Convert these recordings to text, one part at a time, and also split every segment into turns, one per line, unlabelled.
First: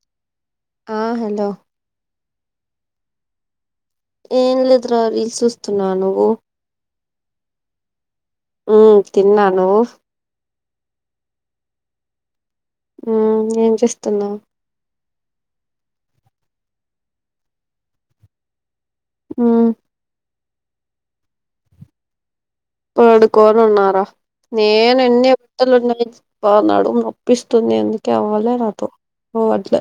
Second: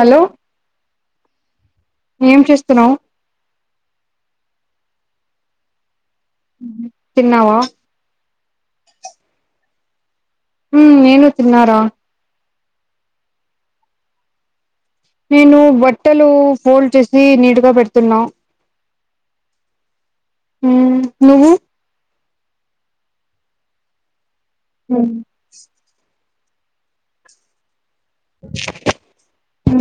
Hello
ఆ hello
ఏం చేస్తున్నావు
ఎమ్ లేదు రా రీల్స్ చూస్తున్నాను
తిన్నావా
మ్ తిన్నా నువ్వు
మ్ నేను తిన్నారా
హు ఏం చేస్తున్నావు
నేను బట్టలు ఫోల్డ్ చేసి నీటుగా పెడుతున్నా
మ్
మ్ నువ్వు
పడుకోనున్నారా నేను ఎన్ని బట్టలు ఉన్నాయి అబ్బ నడుం నొప్పిస్తుంది ఎందు [unintelligible] పోవట్లే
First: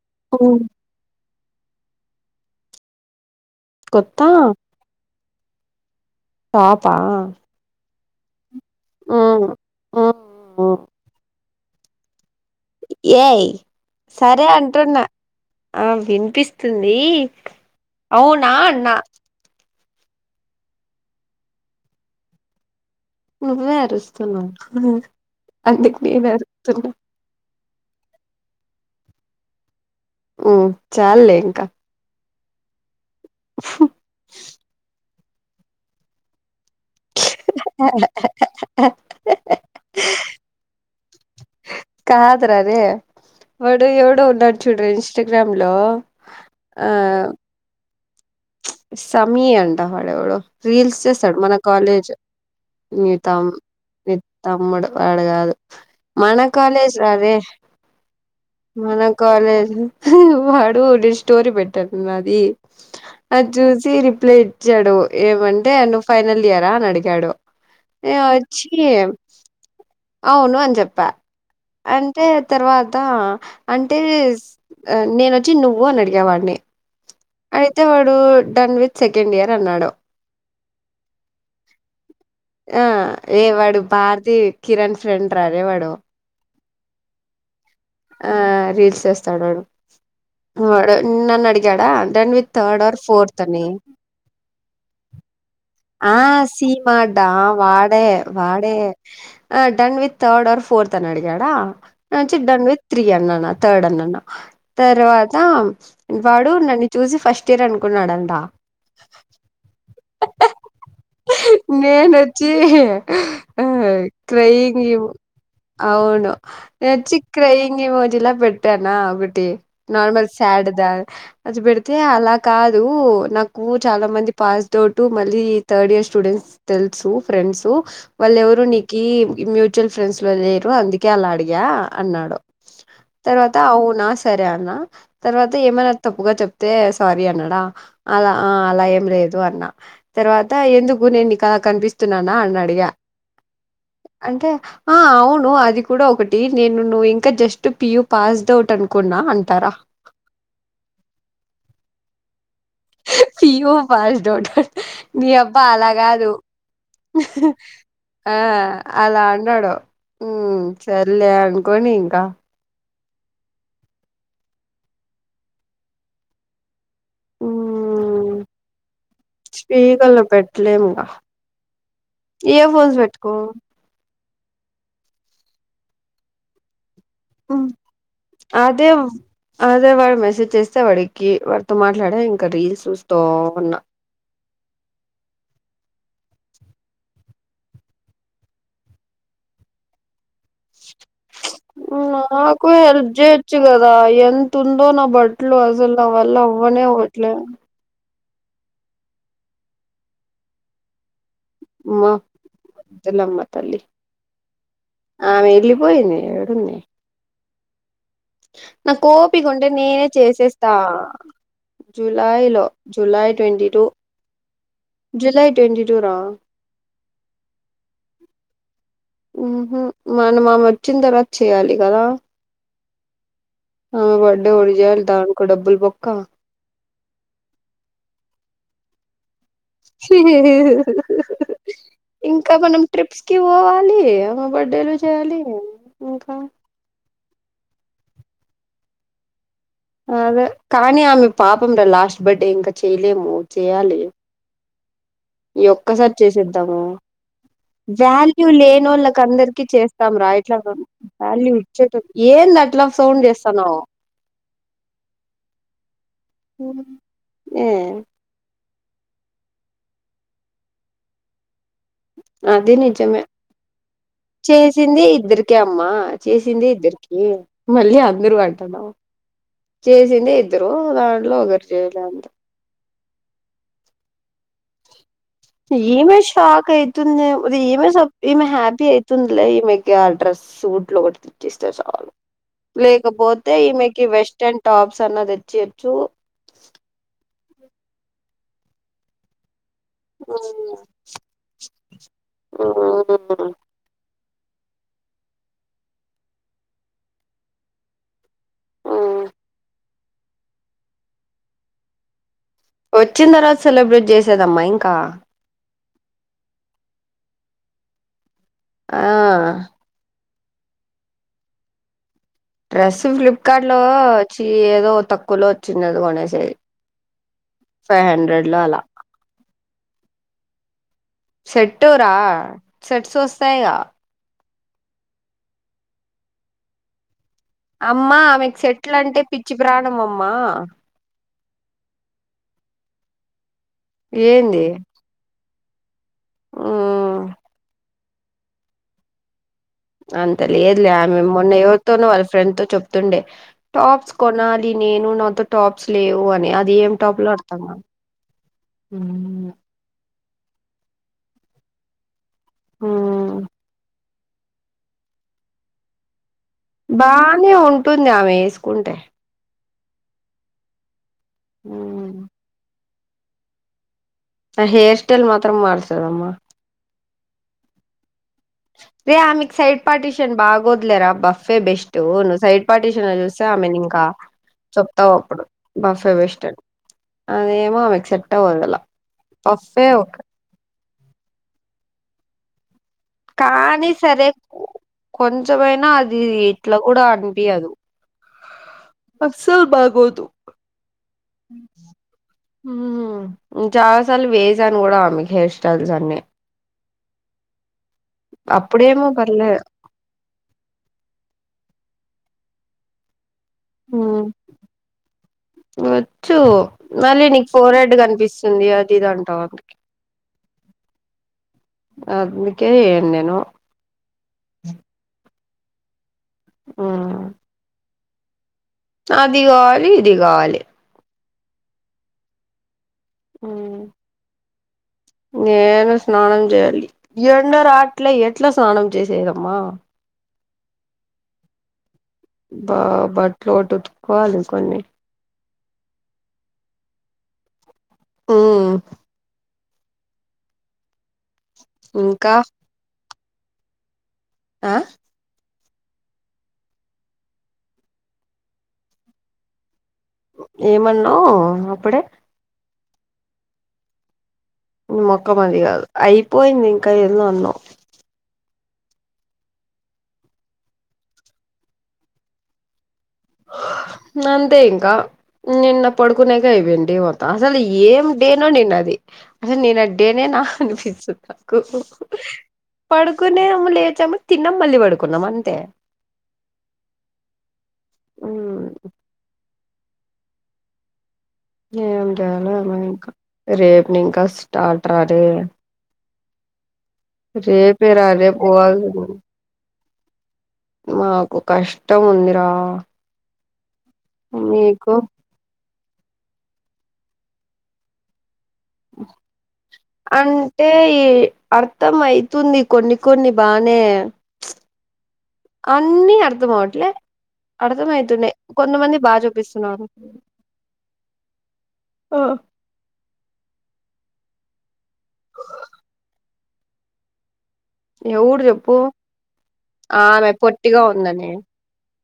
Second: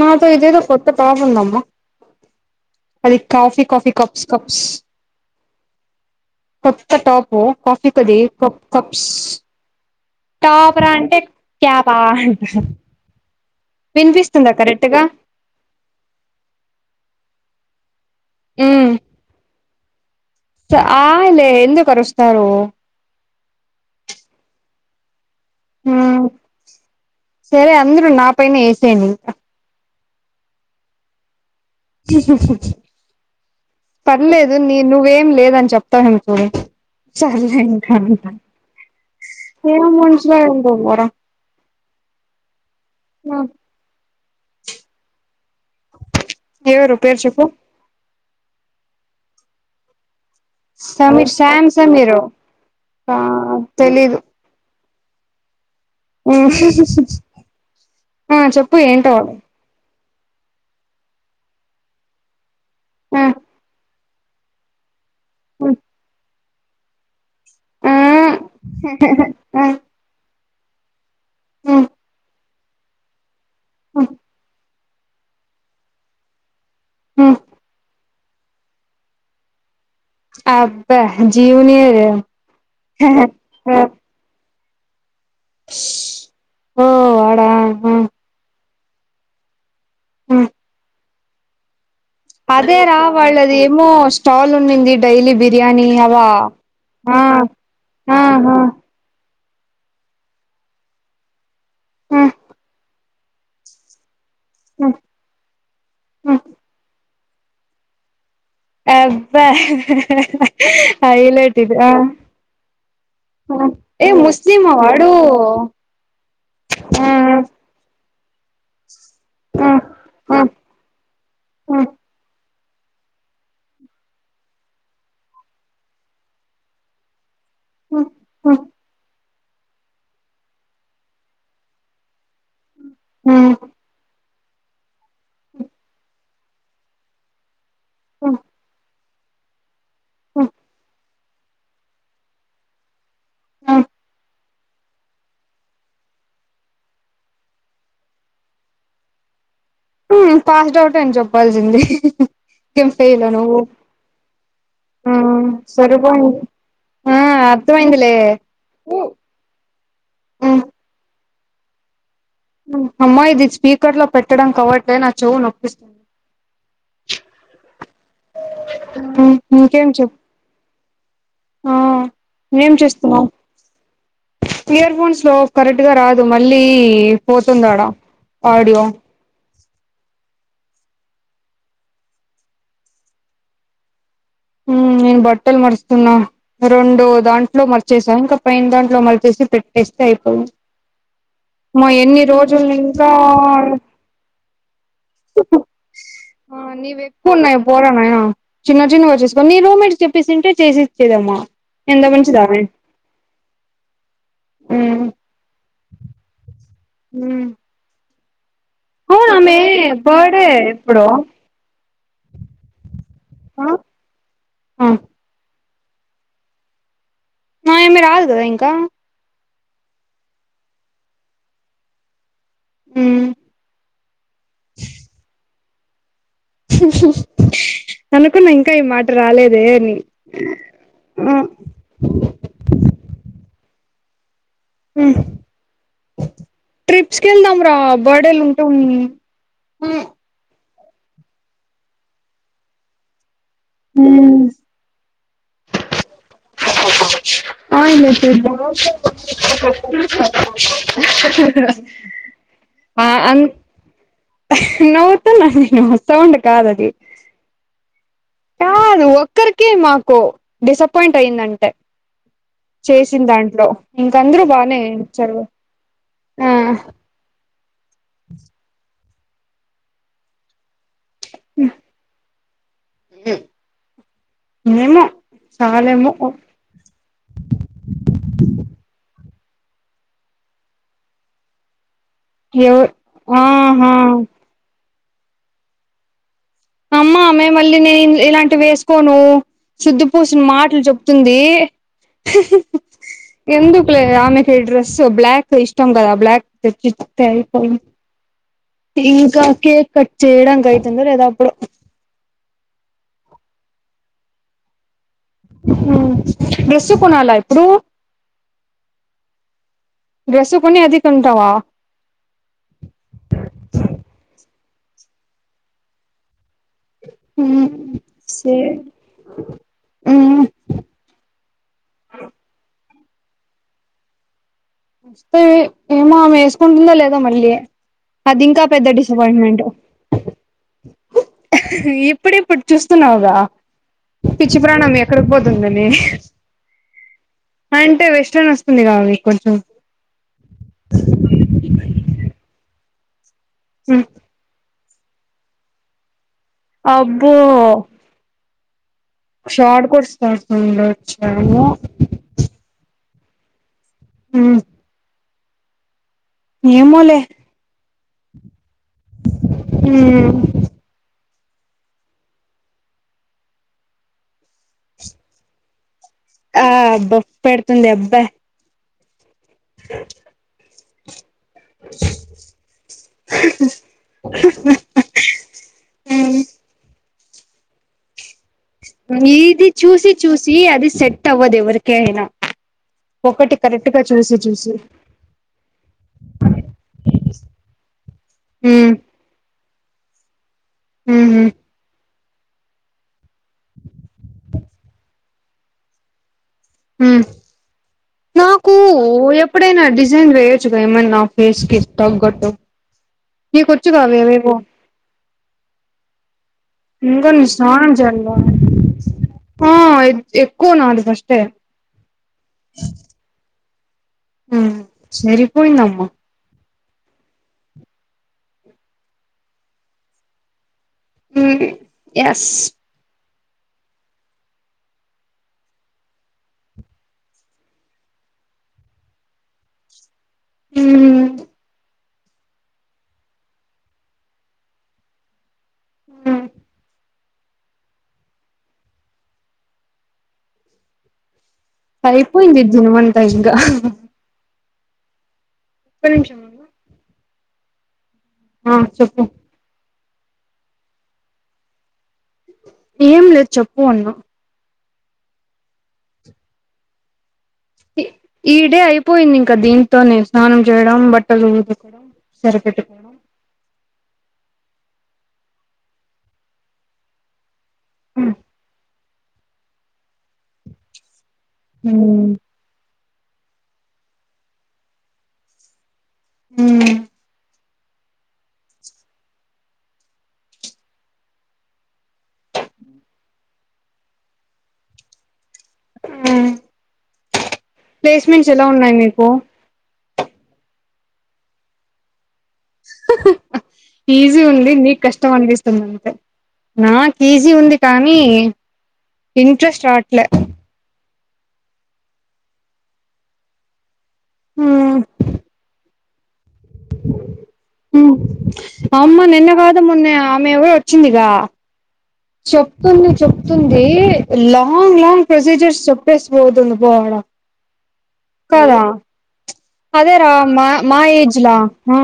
నాతో ఇదేదో కొత్త టాప్ ఉందమ్మా అది కాఫీ కాఫీ
కొత్త
కప్స్ కప్స్ కొత్త
టాపా
టాప్ కాఫీ కది
ఉమ్ ఉమ్ ఉమ్
[unintelligible]
ఏయ్ సరే
వినిపిస్తుందా కరెక్ట్
అంటున్న
గా
ఆ వినిపిస్తుంది అవునా అన్న
ఉమ్ [unintelligible] ఎందుకు అరుస్తారు
నువ్వే అరుస్తున్నావు అందుకు
ఉమ్
నేను అరుస్తున్న
సరే అందరు నా పైన వేసేయండి ఇంక
ఉ చాలే ఇంక
పర్లేదు నీ నువ్వేం లేదని చెప్త అనుకోవే చల్లే ఇంక అంట ఎం మనుషులో ఏమో పొర
కాదు రా రే వాడు ఎవడో ఉన్నాడు చూడు ఇంస్టాగ్రామ్ లో ఆ
ఎవరు పేరు చెప్పు
సమీ అంట ఎవరో రీల్స్
సమీర్
చేస్తాడు మన
శ్యామ్
కాలేజ్
సమీరు ఆ
నితమ్ ని
తెలీదు
తమ్ముడు వాడు గాదు మనకాలేజ్ రారే
ఆ చెప్పు
మన
ఏంటో వాడు.
కాలజు వాడు ఒకటి స్టోరీ పెట్టారు నాది
ఆ
అది చూసి ప్లే ఇచ్చాడు ఏమంటే నువ్వు ఫైనల్ ఇయరా అని అడిగాడు
ఆ
ఏ ఒచ్చి
ఆ
అవును అని చెప్ప అంటే తర్వాత అంటే నేను ఒచ్చి నువ్వు అని అడిగ వాడిని అయితే వాడు డన్ వి సెకండ్ ఇయర్ అన్నాడు
అబ్బా జూనియర్
ఆ ఏ వాడు భార్తి కిరణ్ ఫ్రెండ్ రారే వాడు
ఓ వడా
ఆ రీల్స్ చేస్తాడు
ఆ
వాడు నన్ను అడిగాడ డన్ విత్ థర్డ్
అదేరా
ఆర్ ఫోర్త్
వాళ్ళది
అని
ఏమో స్టాల్ ఉన్నింది డైలీ బిర్యానీ
ఆ
అవా
సిమ
ఆ
వాడ
ఆహా
వాడే ఆ done with third or fourth అని అడిగాడ
ఆ
డన్ విత్ త్రీ అన్నా థర్డ్ అన్నాన్న తర్వాత వాడు నన్ను చూసి ఫస్ట్ ఇయర్ అనుకున్నాడంట
అబ్బా హైలేట్ అది
నేనొచ్చి ఆ
ఆ
[unintelligible] మజలా పెట్టానా ఒకటి
ఆ
నార్మల్
ఆ
శాడ్ దా అది
ఆ
పెడితే అలా కాదు నాకు చాల మంది పాస్డ్ అౌట్ మళ్ళీ థర్డ్ ఇయర్ స్టూడెంట్స్ తెలుసు ఫ్రెండ్స్ వాల్లు
ఆ
ఎవరు నీకి ఈ మ్యూచువల్ ఫ్రెండ్స్ లో లేరు అందుకే అలా అడిగా అన్నాడు తర్వాత అవు నా సరే అన్న తర్వాత ఏమైనా తప్పుగా చెప్తే సారీ అన్నాడ అల ఆ అలా ఏం లేదు అన్న తర్వాత ఎందుకు కద కనిపిస్తున్నాన అని అడిగ
అ
అంటే ఆ అవును అది కూడ ఒకటి నేను నువ్వు ఇం ఇంకా జస్ట్ పియూ పాస్డ్ అవుట్ అనుకున్నా అంటారా
ఉమ్మ్ పాస్డ్ అవుట్ అని చెప్పాల్సింది ఎం ఫెయిలా నువ్వు
పియూ పాస్డ్ అవుట్ నీ
ఉమ్మ్
అబ్బా అలా కాదు
సరిపోయింది ఆ అర్థమైందిలే
ఆ అలా అన్నాడు
హ్మ్
ఉమ్మ్ సర్లే అనుకోని ఇంకా
అమ్మా ఇది స్పీకర్లో పెట్టడంకి అవ్వట్లే నా చెవు నొప్పిస్తు
ఉమ్మ్
ఇంకేం చెప్
స్పీకర్లో పెట్ట్లేము ఇంగ
ఆ
ఇయర్
ఏం
ఫోన్స్
చేస్తున్నావ్
పెట్టుకో
ఇయర్ ఫోన్స్‌లో కరెక్ట్గా రాదు మళ్ళీ
ఉమ్మ్
పోతుందాడా ఆడియో
అదే అదే వాడు మెసేజ్ చే స్తే వాడికి వాడితో మాట్లాడి ఇంకా రీల్స్ చూస్తూ ఉన్నా
ఉమ్మ్ నేను బట్టలు మడుస్తున్నా రెండు దాంట్లో మడిచేశా ఇంకా పైన దాంట్లో మడిచేసి పెట్టేస్తే అయిపోయింది అమ్మా ఎన్ని రోజులు
నాకు
ఇంకా
హెల్ప్ చేయొచ్చు కదా ఎంతుందో నా బట్టలు అసలు నావల్ల
ఆ నీవి ఎక్కువుతున్నాయి పోరా నాయనా చిన్న చిన్నగా వచ్చేసుకోని మీ రూమెంట్కి చెప్పేసింటే చేసిచ్చేదమ్మా
మా వద్దులేమ్మ తల్లి
ఉమ్
ఆమె ఏల్లి పోయింది ఎడుంది
ఉమ్మ్
నాకు ఓపిక ఉంటే నేనే
బర్డే
చేసేస్తా
ఎప్పుడో
జూలైలో జులై
ఆ
ట్వంటీ టు
ఆ
జూలై ట్వంటీ టూ రా
ఆయమ్మి రాదు కదా ఇంకా
మ్మ్ఉహ్మ్ మనం ఆమె వచ్చిన తర్వాత చేయ్యాలి కదా
ఉమ్మ్
ఆమె బర్త్డే ఒకటి చెయ్యాలి దానికో డబ్బులు బొక్క
అనుకున్న ఇంకా ఈ మాట రాలే
ఇంకా మనం ట్రిప్స్కి పోవాలి బర్డేలు చేయాలి ఇంకా
సుకెళ్దాంరా బర్డేలు ఉంటే ఉన్ని
అదే కానీ ఆమె పాపం రా లాస్ట్ బర్డే ఇంకా చేయలేము చేయాలి ఈ ఒక్కసారి చేసేద్దాము
ఆయిల్
వాల్యూ
అయిపోయిందా
లేనోళ్ళకి అందరికి చేస్తాంరా ఇట్లా వాల్యూ ఇచ్చేటో ఏం అట్లా సౌండ్ చేస్తాన్నవ్
నవ్వుతున్న నేను సౌండ్ కాదు అది
ఏ
కాదు ఒక్కరికే మాకు డిసప్పాయింట్ అయిందంటే చేసినదాంట్లో ఇంక అందరు
చేసిందే ఇద్దరికే అమ్మా
ఆ
చేసిందే ఇద్దరికి మళ్ళీ అందరూ అంటున్నావ్ చేసిందే ఇద్దరు దాంట్లో ఒకరు చేయలే అంతే
మ్మ్ ఏమో చాలేమో
ఈమె షాక్ ఆయితుంది ఈమె ఈమె హ్యాపి ఆయి తుందిలే ఈమెకి ఆ డ్రెస్ సూట్లు ఒకటి తెచ్చిస్తే చాలు
ఎవ
లేకపోతే
ఆహా
ఈమెకి వెస్ట్రన్ టాప్స్ అన్న తెచ్చియొచ్చు
అమ్మా మే మళ్ళీ నేను ఇలాంటివేసుకోను సుద్ద పూస మాటలు చెప్తుంది ఎందుకు లే ఆమె తె డ్రెస్సు బ్లాక్ ఇష్టం గదా బ్లాక్ తెప్పిత్తె అయిపోయిన్ ఇంకా కేక్ కట్ చేయడానికి అఎంతుందో లేదొ అప్పుడు
వచ్చిన్తర్వాత సెలబ్రేట్ చేసేదమ్మా ఇంకా
హ్మ్ డ్రెస్ కొనాలా ఇప్పుడు
ఆ
డ్రెస్సు కొని అది కొంటావా
డ్రెస్సు ఫ్లిప్కార్ట్ లో చ్చి ఏదో తక్కువలో వచ్చిందది కొనేసేది ఫైవ్ హండ్రెడ్ లో
సరే
అలా సెట్టు రా సెట్స్ వస్తాయిగా
వస్తవి ఏమో ఆమె ఏసుకుంటుమ్దో లేదో దో మళ్ళీ
అమ్మా
అది
ఆమెకు
ఇంకా పెద్ద
సెట్లు అంటే పిచ్చి
డిసప్పయింట్మెంట్
ప్రాణం అమ్మా
ఇప్ ప్పుడిప్పుడు చూస్తున్నావుగా పిచ్చి ప్రాణం ఎక్కడికి పోతుందని
ఉమ్
అంటే వెస్ట్రన్ వస్తుంది గా అవి కొంచెం
అంత లేదులే ఆమె మొన్న ఎవరితోనో వాళ్ళ ఫ్రెండ్ తో చెప్తుండే టాప్స్ కొనాలి నేను నాతో టాప్స్ లేవు అన్ అది ఏం టాప్ లో
అబ్బో
అర్ధం గావు
తడ్స్కుంట వచ్చాము
ఉమ్
ఉమ్
బానే ఉంటుందామెస్
ఉమ్
ఉమ్ ఆ హేర్ స్టైల్ మాత్రం మార్చ్
ఆబ్బా పెడుతుంది ఎబ్బా
రే ఆమెక్ సైడ్ పార్టిటీషన్ బాగోద్లేరాబ్బా సే బెస్టూ నువ్వు సైడ్ పార్టిషన్ ల జూస్తే ఆమెనింకా చెప్తావప్పుడు బఫ్ఫె బెస్ట్ అని ఆమేమో అమెకు సెట్ట్ అవ్వదలా
నీది చూసి చూసి అది సెట్ అవ్వదు ఎవరికి అయినా ఒకటి
కాని
కరెక్ట్ గా
సరే
చూసి
క్
చూసి
కొంచమైనా అదీ ఇట్లా గూడ అనిపియ్యదు
ఉమ్
అస్సల్ బాగోదు
ఉహు
ఉమ్ చాలా సార్లు వేసాను గూడ ఆమెకు హెయిర్ స్టైల్స్ అన్ని
ఉమ్
అప్
ఓ ఎప్పుడైనా డిజైన్ వేయొచ్చుగ ఏమన్న నా ఫేస్ కి తగ్గట్టు నేకొచ్చుగా
మ్
అవేవేవో
వచ్చు మళ్ళీ
ఇంకా
నీకు
నేను
ఫోర్
స్నానం
హెడ్
చేయాలిగా
గనిపిస్తుంది అది ఇది అంటావు
ఆ
అందుకే
ఎక్కువ నాది ఫస్టే
అందుకే ఎయ్యను నేను
ఉమ్ సరిపోయిందమ్మ
ఆ అది గావాలి ఇది గావాలి
ఉ ఎస్
అ నేను స్నానం చేయాలి ఎండ రాట్ల ఎట్లా స్నానం చేసేదమ్మా
హ
బా బట్బట్లు ఉతుకోవాలి కొన్ని
హ
ఆ ఇంకా
టైపోయింది జనమంతా ఇకా
ఆ
ఒక నిమిషం ఉండు ఆ చెప్పు
ఏమన్నావు అప్పుడే
ఏం లేదు చెప్పు అన్నా
మొకం అది కాదు అయిపోయింది ఇంకా ఏన్నో అన్నావు
ఈ డే అయిపోయింది ఇంకా దీంతోనే స్నానం చేయడం బట్టలు ఉదుకడం సరిపెట్టుకోడం
అంతే ఇంకా నిన్న పడుకునేక అయిపోయి ఇవంమత్త అసలు ఏం
హ్మ్
డేనో నేను అది అసలు నేను ఆ డేనే నా అనిపిస్తు
హ్మ్
పడుకునే లేచాము తిన్నాం మళ్ళీ పడుకున్నాం అంతే
హ
ఉ ఏం చేాల ఇంకా రేపుని ఇంకా స్టార్ట రాల
ఉ
రా రేపు
ప్లేస్మెంట్స్ ఎలా ఉన్నాయి
పోవాల్సింది
మీకు
మాకు కష్టం ఉందిరా
ఈజీ ఉంది
మీకు
నిక్ కష్టంమనిపి ందంతే నాకు ఈజీ ఉంది కానీ ఇంట్రెస్ట్ రావట్లే
అంటే ఈ అర్థం అయితుంది కొన్ని కొన్ని బానే
ఆ
అన్నీ అర్ధం అవటిలే
అమ్మ నిన్న కాదు
చూపిస్తున్నారు
మొన్న ఆమె ఎవరు వచ్చిందిగా చెప్తుంది చెప్తుంది లాంగ్ లాంగ్ ప్రొసీజర్స్ చెప్పేస్త పోతుంది పో ఆవిడ
ఎవ్వరూ చెప్పు ఆమె
అదేరా మా
పొట్టిగా
మా
ఉందని
ఏజ్లా ఆ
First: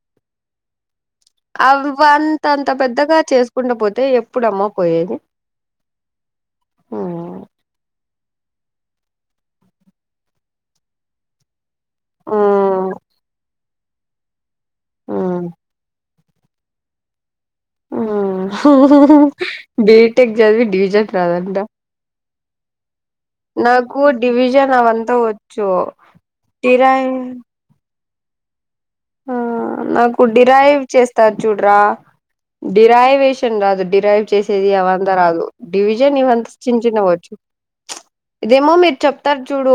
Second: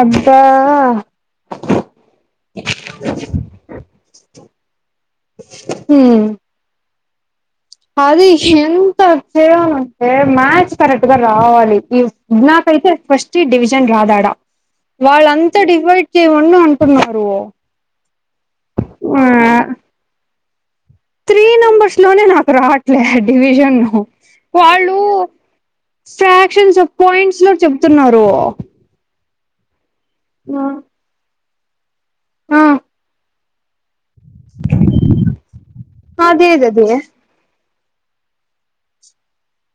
అబ్బా
అవ అంత అంత పెద్దగా చేసుకుంట పోతే ఎప్పుడు అమ్మపోయేది
హ
ఓ
అది ఎంత చేవ అంటే మ్యాస్ కరెక్ట్ గా రావాలి ఈ నాకైతే
ఉమ్
ఫస్ట్ డివిజన్ రాదాడా వాళ్ళంతా డివైడ్ చెవిని అంటున్నారు ఆ
బీటెక్ జదివి డివిజన్ రాదాంట
ఇల డివిజన్
డివిజన్
వాళ్ళు
అవంతా వచ్చు
ఫ్రాక్షన్స్
డిరైవ్
పాయింట్స్ లో చెప్తున్నారు
ఆ నాకు డిరైవ్ చేస్తార్ చూడ్రా
ఆ
డిరైవేష్ శాన్ రాదు డిరైవ్ చేసేది అవంతా రాదు డివిజన్ ఇవంత చిన్న
అదేదదే
చిన్నవచ్చు ఇదేమో మీర్ చెప్తారు చూడు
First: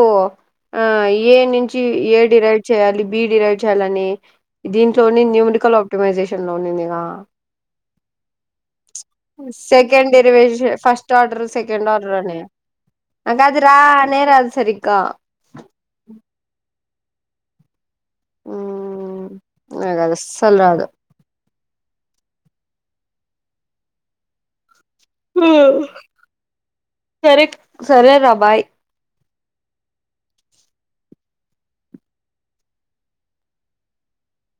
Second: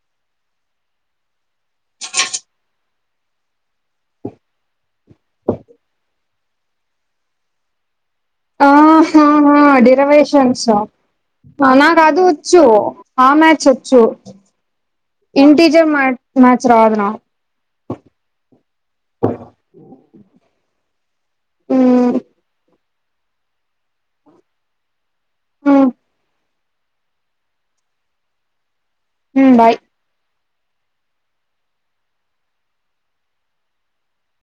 ఆ యే నించి యే డిరైవ్ చేయాలి బి డిరైవ్ చేయాలని దీంట్లోని న్యూమరికల్ ఆప్టిమైజేషన్ లోనిందిగా
అ ఆహా ఆ డిరవేషన్స
డెరివేషన్ ఫస్ట్ ఆర్డర్
నాకు అదోచ్చు ఆ మ్యాచ్
ఆ నేరాద్సరిగ్గ
ఇన్టిజమ్ మ్యాట్ మ్యాచ్ రాదునాక్
సల్రాదు
ఉమ్ఉ
సరేక్ సరే రా బాయ్
మ్ బాయ్